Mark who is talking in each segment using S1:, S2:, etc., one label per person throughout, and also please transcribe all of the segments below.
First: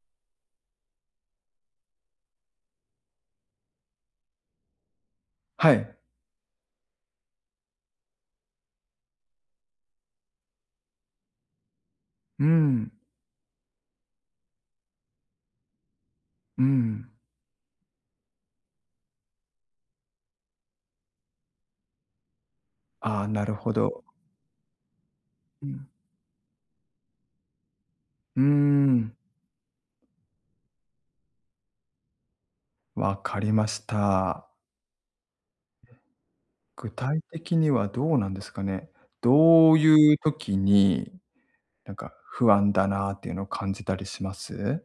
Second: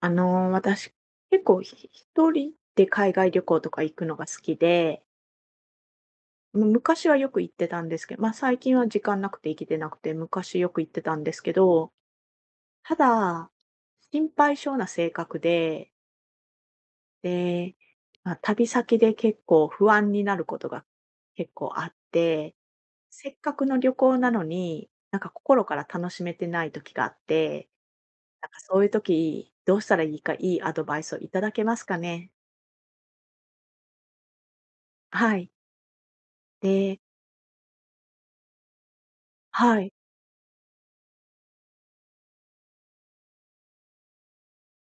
S1: 私、結構一人で海外旅行とか行くのが好きで、
S2: はい。
S1: 昔はよく行ってたんですけど、まあ、最近は時間なくて行けてなくて、昔よく行ってたんですけど、
S2: うん、
S1: ただ、心配性な性格で、
S2: うん。
S1: で、まあ、旅先で結構不安になることが結構あって、
S2: ああ、
S1: せっ
S2: なる
S1: かく
S2: ほ
S1: の旅
S2: ど。
S1: 行なのに、なんか心
S2: う
S1: から
S2: ん。
S1: 楽しめてない時があって、
S2: うー
S1: なんかそういう
S2: ん、
S1: 時、どうしたらいいか、いいアドバイスをいただけますかね？
S2: わかりました。
S1: はい。
S2: 具
S1: で
S2: 体的にはどうなんですかね。どう
S1: はい。
S2: いう時に、なんか不安だなっていうのを感じたりします？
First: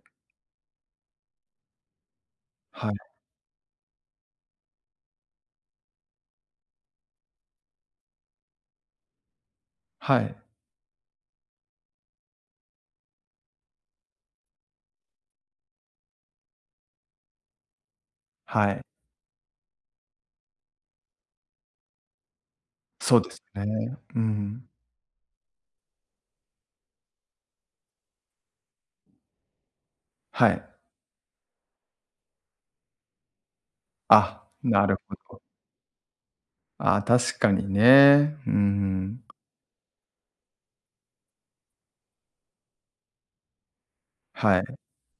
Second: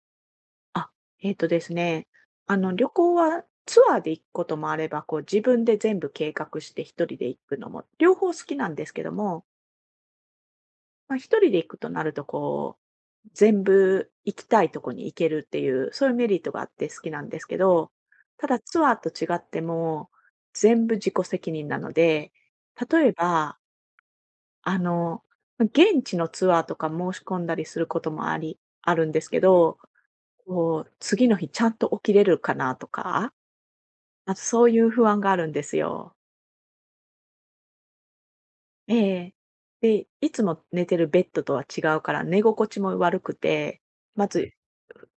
S1: あ、えっとですね、あの、
S2: は
S1: 旅
S2: い。
S1: 行はツアーで行くこともあれば、こう自分で全部計画して一人で行くのも、両方好きなんですけども、
S2: はい。
S1: まあ、一人で行くとなるとこう、全部行きたいとこに行けるっていう、そういうメリットがあって好きなんですけど、ただ
S2: はい。
S1: ツアーと違っても、全部自己責任なので、例え
S2: そうです
S1: ば、
S2: ね。うん。
S1: あの、現地のツアーとか申し込んだりすることもあるんですけど、
S2: はい。
S1: こう、次の日ちゃんと起きれるかなとか、あと
S2: あ、
S1: そうい
S2: な
S1: う
S2: る
S1: 不
S2: ほ
S1: 安があ
S2: ど。
S1: るんですよ。
S2: あ確かにね。う
S1: え
S2: ん。
S1: え。で、いつも寝てるベッドとは違うから寝心地も悪くて、まず
S2: はい。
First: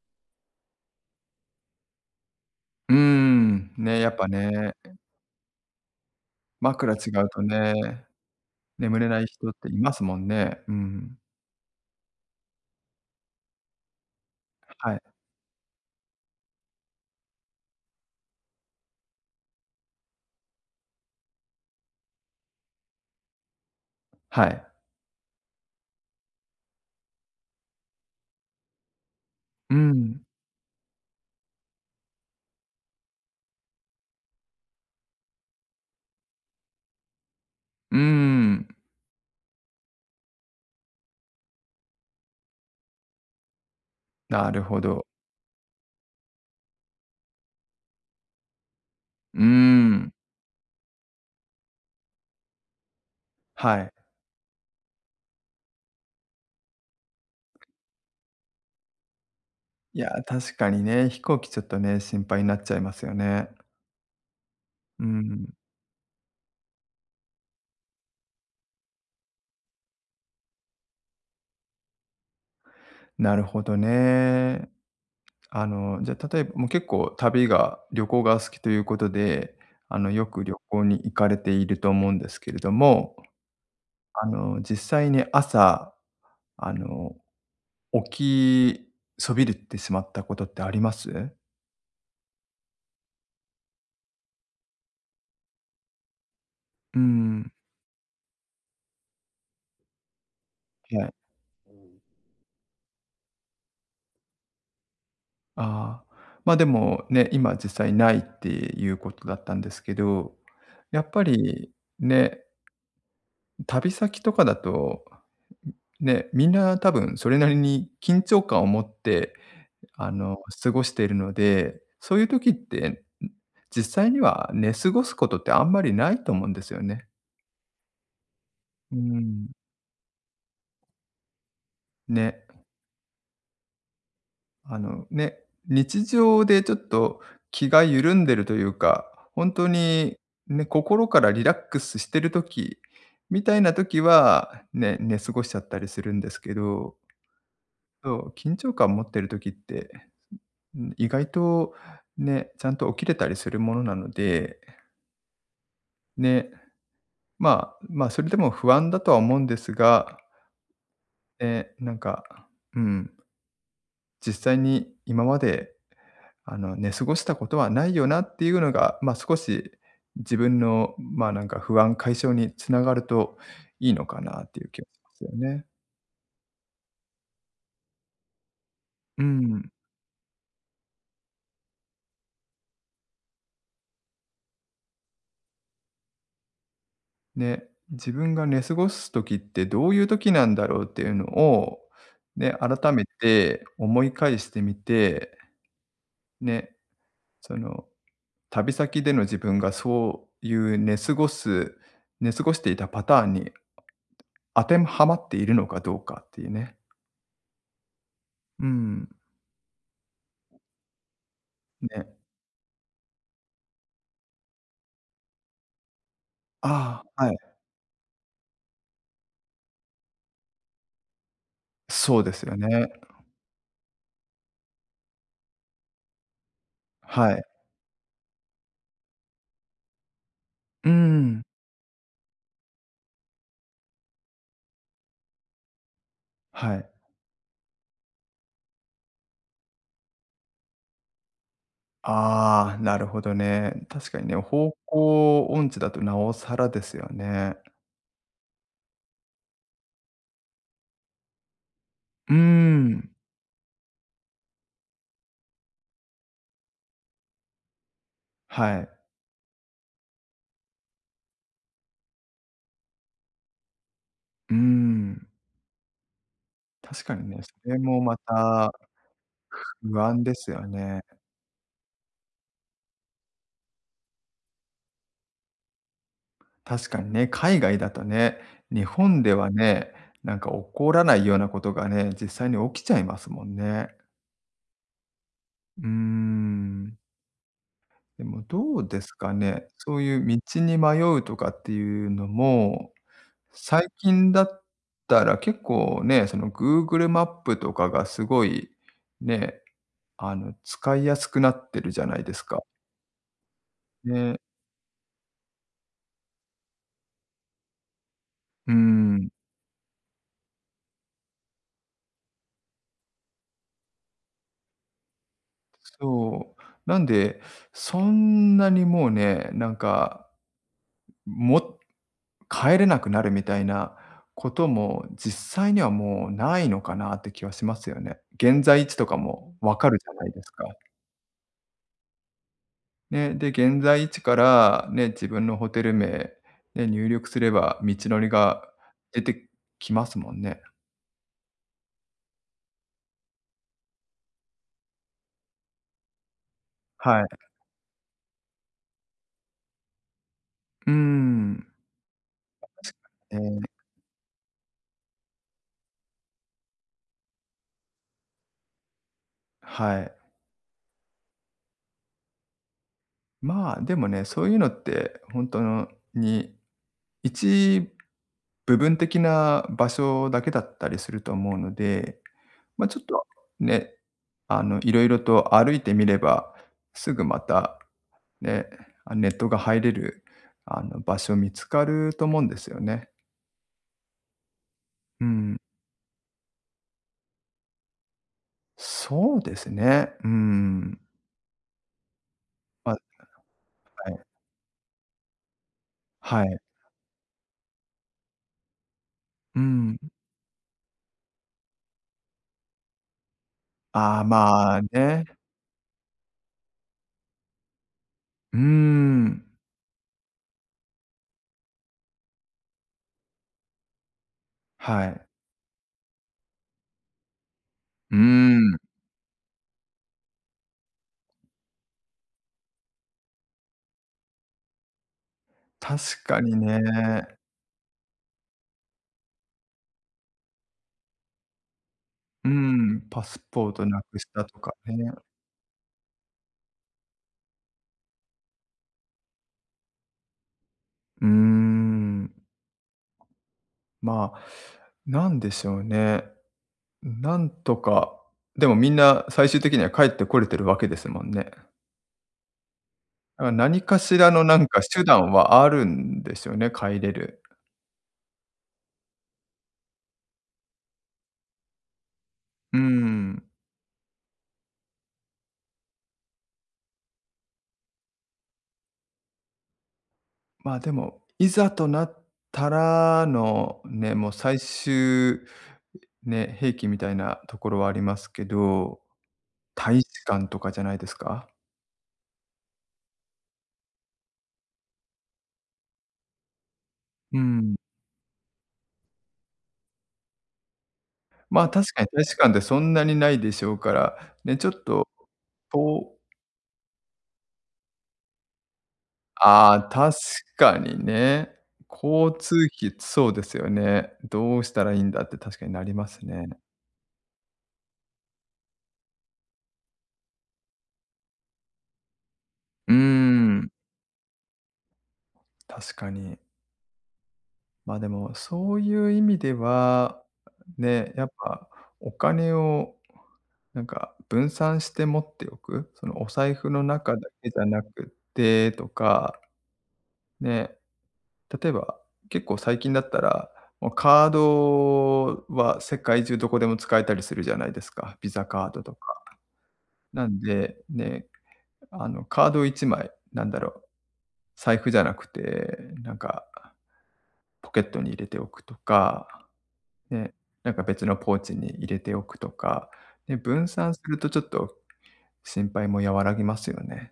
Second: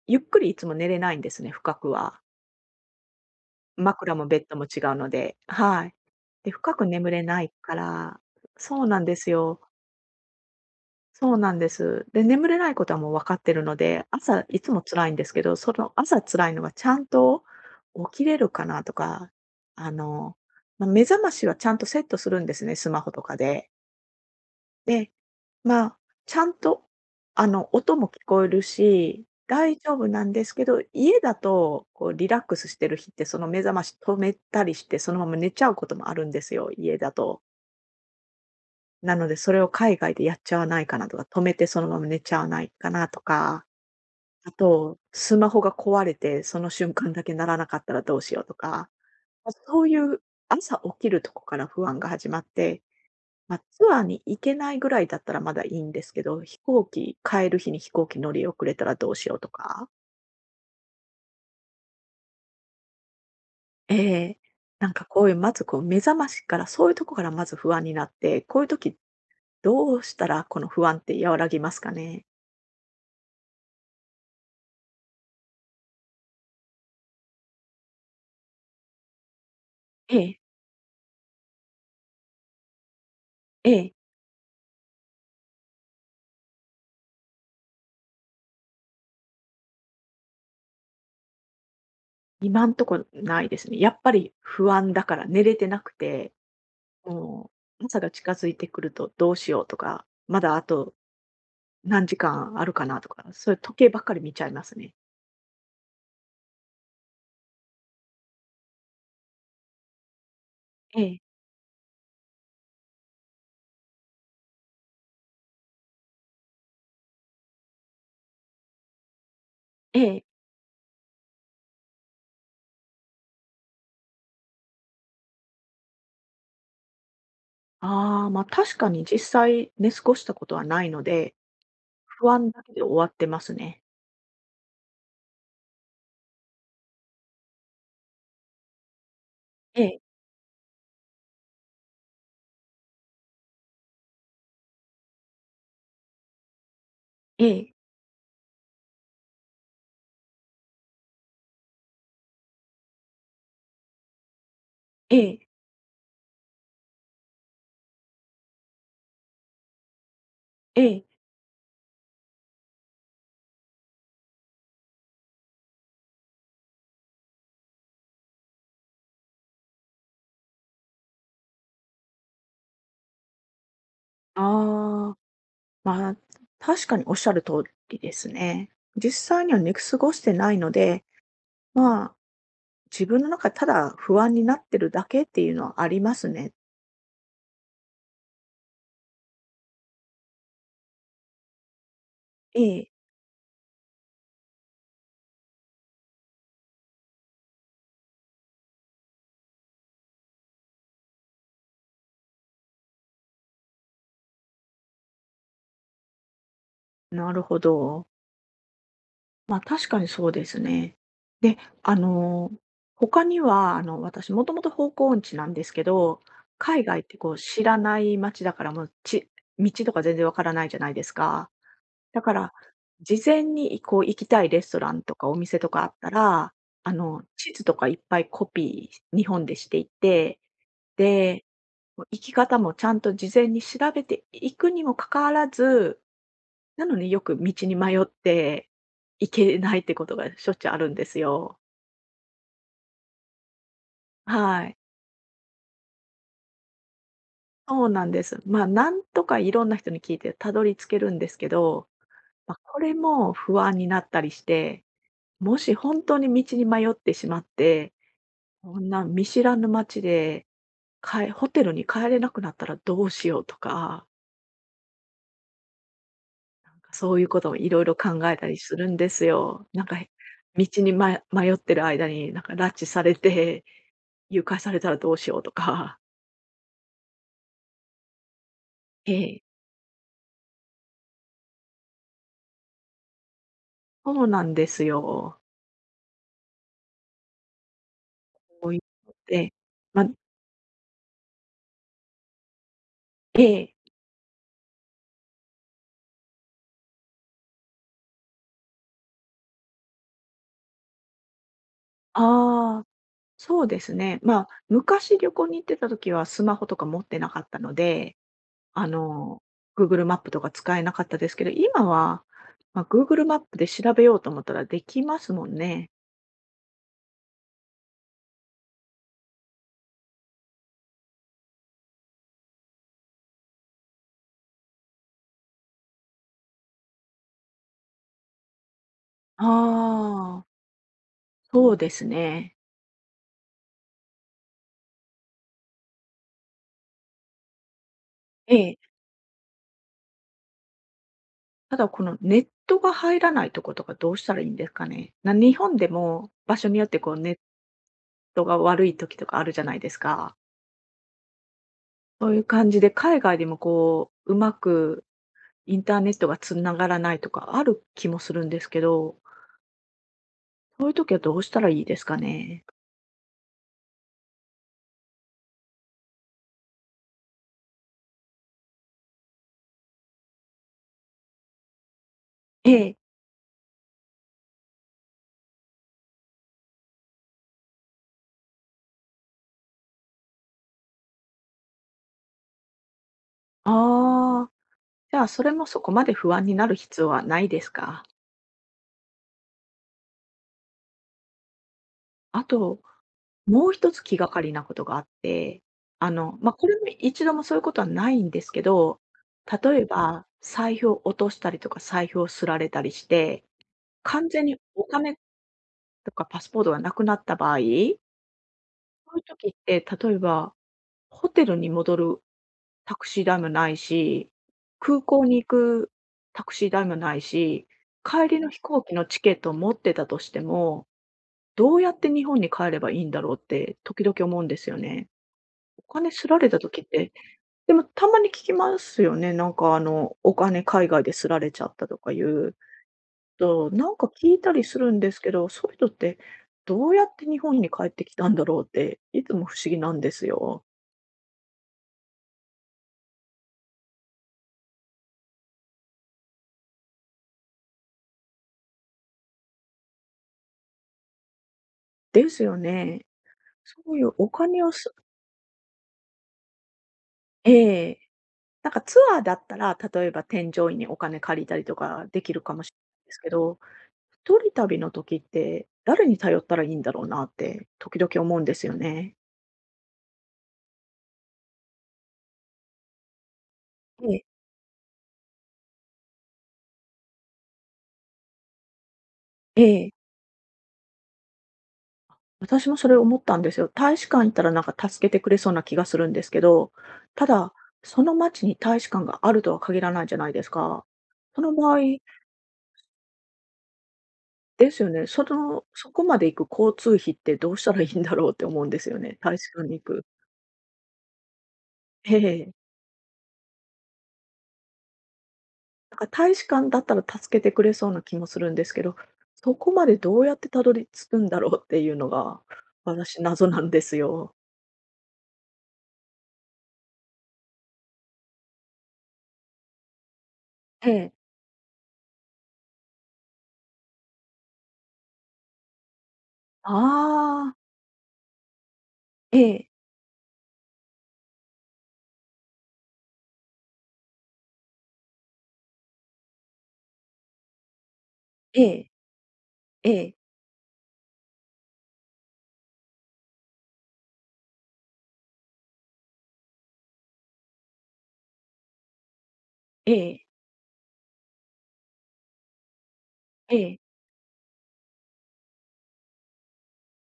S1: ゆっくりいつも寝れないんですね、深くは。
S2: うーん、ね、やっ
S1: 枕
S2: ぱ
S1: もベッドも
S2: ね、
S1: 違うので、はい。で、深く
S2: 枕違
S1: 眠れ
S2: うと
S1: ないか
S2: ね
S1: らそう
S2: 眠
S1: なん
S2: れ
S1: で
S2: ない
S1: す
S2: 人っ
S1: よ。
S2: ていますもんね。うん。
S1: そうなんです。で、眠れないことはもう分かってるので、朝いつも
S2: はい。
S1: 辛いんですけど、その朝辛いのがちゃんと起きれるかなとか、あの、まあ、目覚ましはちゃんとセットするんですね、スマホとかで。
S2: はい。
S1: で、まあ、ちゃんと、音も聞こえるし、
S2: う
S1: 大丈夫
S2: ん。
S1: なんですけど、家だと、こうリラックスしてる日って、その目覚まし止めたりして、そのまま寝ちゃうこともあるんですよ、家だと。
S2: うーん。
S1: なので、それを海外でやっちゃわないかなとか、止めてそのまま寝ちゃわないかなとか、
S2: な
S1: あ
S2: るほ
S1: と、
S2: ど。
S1: スマホが壊れて、その瞬間だけ鳴らなかったらどうしようとか、
S2: うー
S1: ま、そうい
S2: ん。
S1: う朝起きるとこから不安が始まって、ま、
S2: は
S1: ツ
S2: い。
S1: アーに行けないぐらいだったらまだいいんですけど、飛行機帰る日に飛行機乗り遅れたらどうしようとか。
S2: いや、確かにね、飛行機ちょっとね、心配になっちゃいますよね。
S1: ええ。なん
S2: う
S1: かこういう、
S2: ん。
S1: まずこう目覚ましから、そういうとこからまず不安になって、こういう時どうしたらこの不安って和らぎますかね？
S2: なるほどね。あの、じゃあ、例えば、もう結構旅行が好きということで、あの、
S1: え
S2: よ
S1: え、
S2: く旅行に行かれていると思うんですけれども、
S1: ええ。
S2: あの、実際に朝、あの、起きそびれてしまったことってあります？
S1: 今んとこないですね。やっぱり不安だから寝れてなくて、
S2: う
S1: も
S2: ん。
S1: う朝が近づいてくるとどうしようとか、まだあと
S2: はい。
S1: 何時間あるかなとか、そういう時計ばっかり見ちゃいますね。
S2: ああ、ま、でもね、今実際ないっていうことだったんですけど、や
S1: え
S2: っ
S1: え、
S2: ぱりね、旅先とかだと、ね、みんな多分それなりに緊張感を持って、
S1: え
S2: あ
S1: え。
S2: の、過ごしているので、そういう時って、ん、実際には寝過ごすことってあんまりないと思うんですよね。
S1: ああ、ま、確か
S2: うー
S1: に実
S2: ん、
S1: 際寝過ごしたことはないので、不
S2: ね。
S1: 安だけで終わってますね。
S2: あのね、日常でちょっと気が緩んでるというか、本当
S1: ええ、
S2: にね、心からリラックスしてる時みたいな時は、ね、寝過ごしちゃったりするんですけど、
S1: ええ、
S2: そう、緊張感持ってる時って、意外とね、ちゃんと起きれたりするものなので、
S1: ええ、
S2: ね、まあ、それでも不安だとは思うんですが、
S1: ええ。
S2: え、なんか、うん、実際に今まであの、寝過ごしたことはないよなっていうのが、まあ、少し自分の、まあ、なんか不安解消につながるといいのかなっていう気がしま
S1: ああ、
S2: すよね。
S1: まあ、確かにおっしゃる通りですね。実
S2: う
S1: 際には
S2: ん。
S1: 寝過ごしてないので、まあ自分の中でただ不安になってるだけっていうのはありますね。
S2: ね、自分が寝過ごす時ってどういう時なんだろうっていうのを、ね、
S1: ええ、
S2: 改めて思い返してみて、ね、その、旅先での自分がそういう寝過ごしていたパターンに当てはまっているのかどうかっていうね。
S1: なるほど。
S2: うん、
S1: まあ、確かにそうですね。で、
S2: ね。
S1: 他には、私もともと方向音痴なんですけど、海外
S2: あ
S1: って
S2: あ、は
S1: こ
S2: い。
S1: う知らない街だからもう、道とか全然わからないじゃないですか。
S2: そ
S1: だ
S2: うで
S1: か
S2: す
S1: ら、
S2: よね。
S1: 事前にこう行きたいレストランとかお店とかあったら、
S2: はい。
S1: 地図とかいっぱいコピー日本でしていって、
S2: うん、
S1: で、もう生き方もちゃんと事前に調べていくにもかかわらず、
S2: は
S1: な
S2: い。
S1: のによく道に迷って行けないってことがしょっちゅうあるんですよ。
S2: ああ、なるほどね。確かにね、
S1: は
S2: 方
S1: い。
S2: 向音痴だとなおさらですよね。
S1: そうなんです。まあ、なんとかいろんな人に聞いてたどり着けるんですけど、
S2: うー
S1: まあ、これ
S2: ん、
S1: も不安になったりして、もし本当に道に迷ってしまって、
S2: は
S1: こ
S2: い。
S1: んな見知らぬ街で、ホテルに帰れなくなったらどうしようとか
S2: うーん。確か
S1: そうい
S2: に
S1: う
S2: ね、
S1: ことも
S2: そ
S1: い
S2: れ
S1: ろいろ
S2: もま
S1: 考えたり
S2: た
S1: するんですよ。なん
S2: 不
S1: か、
S2: 安ですよ
S1: 道に
S2: ね。
S1: 迷ってる間に、なんか拉致されて、誘拐されたらどうしようとか。
S2: 確かにね、海外だとね、日
S1: え
S2: 本で
S1: え、
S2: はね、なんか起こらないようなことがね、実際に起きちゃいますもんね。
S1: そうなんですよ。
S2: うーん。でも
S1: そう
S2: ど
S1: いう
S2: うです
S1: のっ
S2: か
S1: て。
S2: ね、そう
S1: ま
S2: いう道に迷うとかっていうのも
S1: ええ、
S2: 最近だったら結構ね、その Google マップとかがすごいね、あの、使いやすくなってるじゃないですか。
S1: ああ、そうですね。
S2: ね。
S1: まあ、昔旅行に行ってた時はスマホとか持ってなかったので、
S2: う
S1: あ
S2: ん。
S1: の、Google マップとか使えなかったですけど、今は、ま、Google マップで調べようと思ったらできますもんね。
S2: そう。なんで、そんなにもうね、なんか、も帰れなくなるみたいなことも実際にはもうないのかなって気はしますよね。現在地とかもわかるじゃないで
S1: ああ、
S2: すか。
S1: そうですね。
S2: ね、で、現在位置から、ね、自分のホテル名、ね、入力すれば道のり
S1: え
S2: が
S1: え。
S2: 出てきますもんね。
S1: ただ、このネットが入らないとことかどうしたらいいんですかね？日本でも場所によってこう
S2: はい。
S1: ネットが悪い時とかあるじゃないですか。
S2: うーん。
S1: そういう感じで海外でも
S2: ね、
S1: こう、うまくインターネットが繋がらないとかある気もするんですけど、
S2: はい。
S1: そういう時はどうしたらいいですかね？
S2: まあ、でもね、そういうのって本当のに、一部分的な場所だけだったりすると思うので、
S1: え
S2: まあ、ち
S1: え。
S2: ょっとね、あの、いろいろと歩いてみれば、すぐまたね、あ、ネットが入れる、あの、場所見つかると思うんですよね。
S1: ああ、じゃ
S2: う
S1: あ、それ
S2: ん。
S1: もそこまで不安になる必要はないですか？
S2: そうですね。うん。
S1: あと
S2: ま、
S1: もう一つ
S2: は
S1: 気
S2: い。
S1: がかりなことがあって、
S2: は
S1: まあ、
S2: い。
S1: これも一度もそういうことはないんですけど、
S2: う
S1: 例え
S2: ん。
S1: ば、財布を落としたりとか、財布をすられたりして、
S2: ああ、
S1: 完全に
S2: まあ
S1: お金
S2: ね。
S1: とかパスポートがなくなった場合、
S2: うー
S1: そういう
S2: ん。
S1: 時って、例えば、ホテルに戻るタクシー代もないし、空
S2: はい。
S1: 港に行くタクシー代もないし、
S2: うー
S1: 帰りの飛
S2: ん。
S1: 行機のチケットを持ってたとしても、どうやって日本に帰ればいいんだろうって時々思うんですよね。お金
S2: 確
S1: すら
S2: か
S1: れ
S2: に
S1: た
S2: ね。
S1: 時って、でもたまに聞きますよね。なんかお金海外ですられちゃったとかい
S2: う
S1: う
S2: ん、パスポ
S1: と、
S2: ート
S1: なん
S2: な
S1: か
S2: くし
S1: 聞い
S2: た
S1: た
S2: と
S1: り
S2: か
S1: するん
S2: ね。
S1: ですけど、そういう人ってどうやって日本に帰ってきたんだろうって、いつも不思議なんですよ。
S2: うーん。まあ、なんでしょうね。なんとか、でもみんな最終的には帰ってこれてるわけですもんね。
S1: ですよね。
S2: だから何
S1: そ
S2: か
S1: ういう
S2: しら
S1: お
S2: のな
S1: 金
S2: ん
S1: を
S2: か
S1: す
S2: 手段はあるんですよね、帰れる。
S1: ええ。なんかツアーだったら、例えば添乗員にお金借りたりとかできるかもしれ
S2: うー
S1: ないですけ
S2: ん。
S1: ど、一人旅の時って誰に頼ったらいいんだろうなって時々思うんですよね。
S2: まあでも、いざとなったらの
S1: え
S2: ね、
S1: え、
S2: もう最終ね、兵器みたいなところはありますけど、
S1: え
S2: 大
S1: え。
S2: 使館とかじゃないですか？
S1: 私もそれ思ったんですよ。大使館行ったらなんか助けてくれそうな気がするんですけど、た
S2: う
S1: だ、
S2: ん。
S1: その町に大使館があるとは限らないじゃないですか。その
S2: まあ、
S1: 場合
S2: 確かに大使館ってそんなにないでしょうから、ね、ちょ
S1: で
S2: っ
S1: すよね、
S2: と、
S1: そこ
S2: と
S1: まで行く交通費ってどうしたらいいんだろうって思うんですよね、大使館
S2: あ
S1: に
S2: あ、
S1: 行く。
S2: 確かにね。
S1: え
S2: 交通
S1: え。
S2: 費、そうですよね。どうしたらいいんだって確かになり
S1: なん
S2: ま
S1: か
S2: す
S1: 大
S2: ね。
S1: 使館だったら助けてくれそうな気もするんですけど、そこまでどうやってたどり着くんだろうっていうのが、
S2: うー
S1: 私謎な
S2: ん、
S1: んですよ。
S2: 確かに。まあ、でも、そういう意味では、
S1: え
S2: ね、や
S1: え。
S2: っぱお金をなんか分散して持っておく、そのお財布
S1: あ
S2: の中だけ
S1: あ、
S2: じゃなくてと
S1: え
S2: か、
S1: え、
S2: ね、例えば結構最近だったら、もうカードは世界中どこでも使えたりするじゃないですか、ビザ
S1: え
S2: カード
S1: え、
S2: とか。
S1: ええ、
S2: なんで、ね、あのカード1枚、なんだろう、財布じゃなくて、なんかポケットに入れておくとか
S1: ええ、
S2: で、なんか別のポーチに入れておくとか、で、
S1: え
S2: 分
S1: え。
S2: 散するとちょっと心配も和らぎますよね。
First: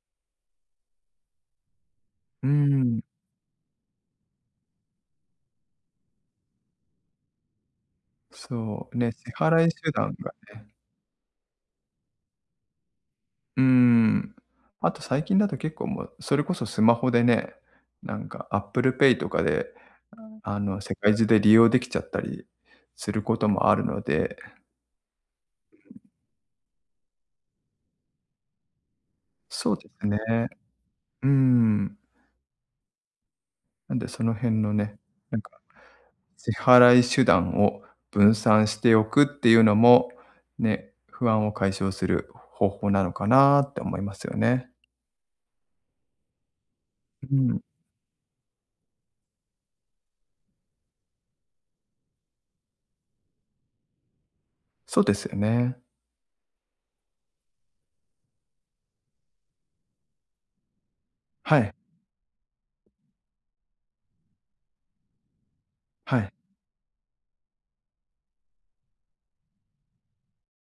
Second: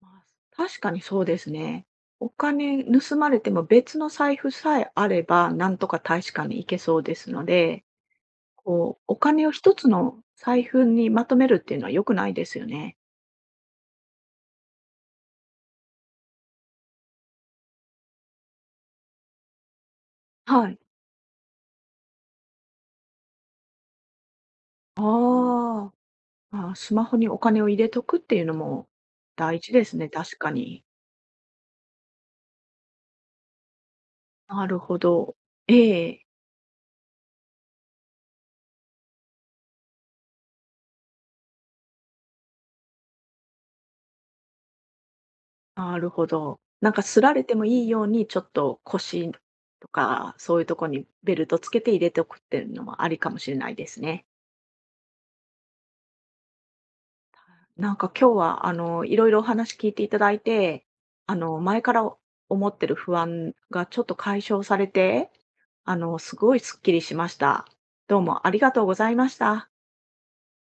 S1: まあ、確かにそうですね。お
S2: うー
S1: 金
S2: ん、
S1: 盗まれても別の財布さえあれば、なんとか大使館に行けそうですので、
S2: そう、
S1: こう、
S2: ね、
S1: お
S2: 支
S1: 金を
S2: 払い
S1: 一つ
S2: 手段
S1: の
S2: が
S1: 財
S2: ね、
S1: 布にまとめるっていうのは良くないですよね。
S2: うーん。あと最近だと結構もう、それこそスマホでね、なんか Apple Pay とかで、あ
S1: はい。
S2: の、世界中で利用できちゃったりすることもあるので、
S1: ああ、まあ、スマホにお金を入れとくっていうのも大
S2: そ
S1: 事
S2: う
S1: で
S2: で
S1: す
S2: す
S1: ね、
S2: ね。
S1: 確かに。
S2: うーん。なんでその辺
S1: な
S2: の
S1: る
S2: ね、
S1: ほど。
S2: なんか
S1: ええ、
S2: 支払い手段を分散しておくっていうのも、ね、不安を解消する方法なのかなって思いますよね。
S1: なるほど。なんか、すら
S2: う
S1: れて
S2: ん、
S1: もいいように、ちょっと腰とか、そういうとこにベルトつけて入れておくっていうのもありかもしれないですね。
S2: そうですよね。
S1: なんか今日はいろいろお話聞いていただいて、
S2: はい、
S1: 前から思ってる不安がちょっと解消されて、
S2: はい。
S1: すごいスッキリしました。どうもありがとうございました。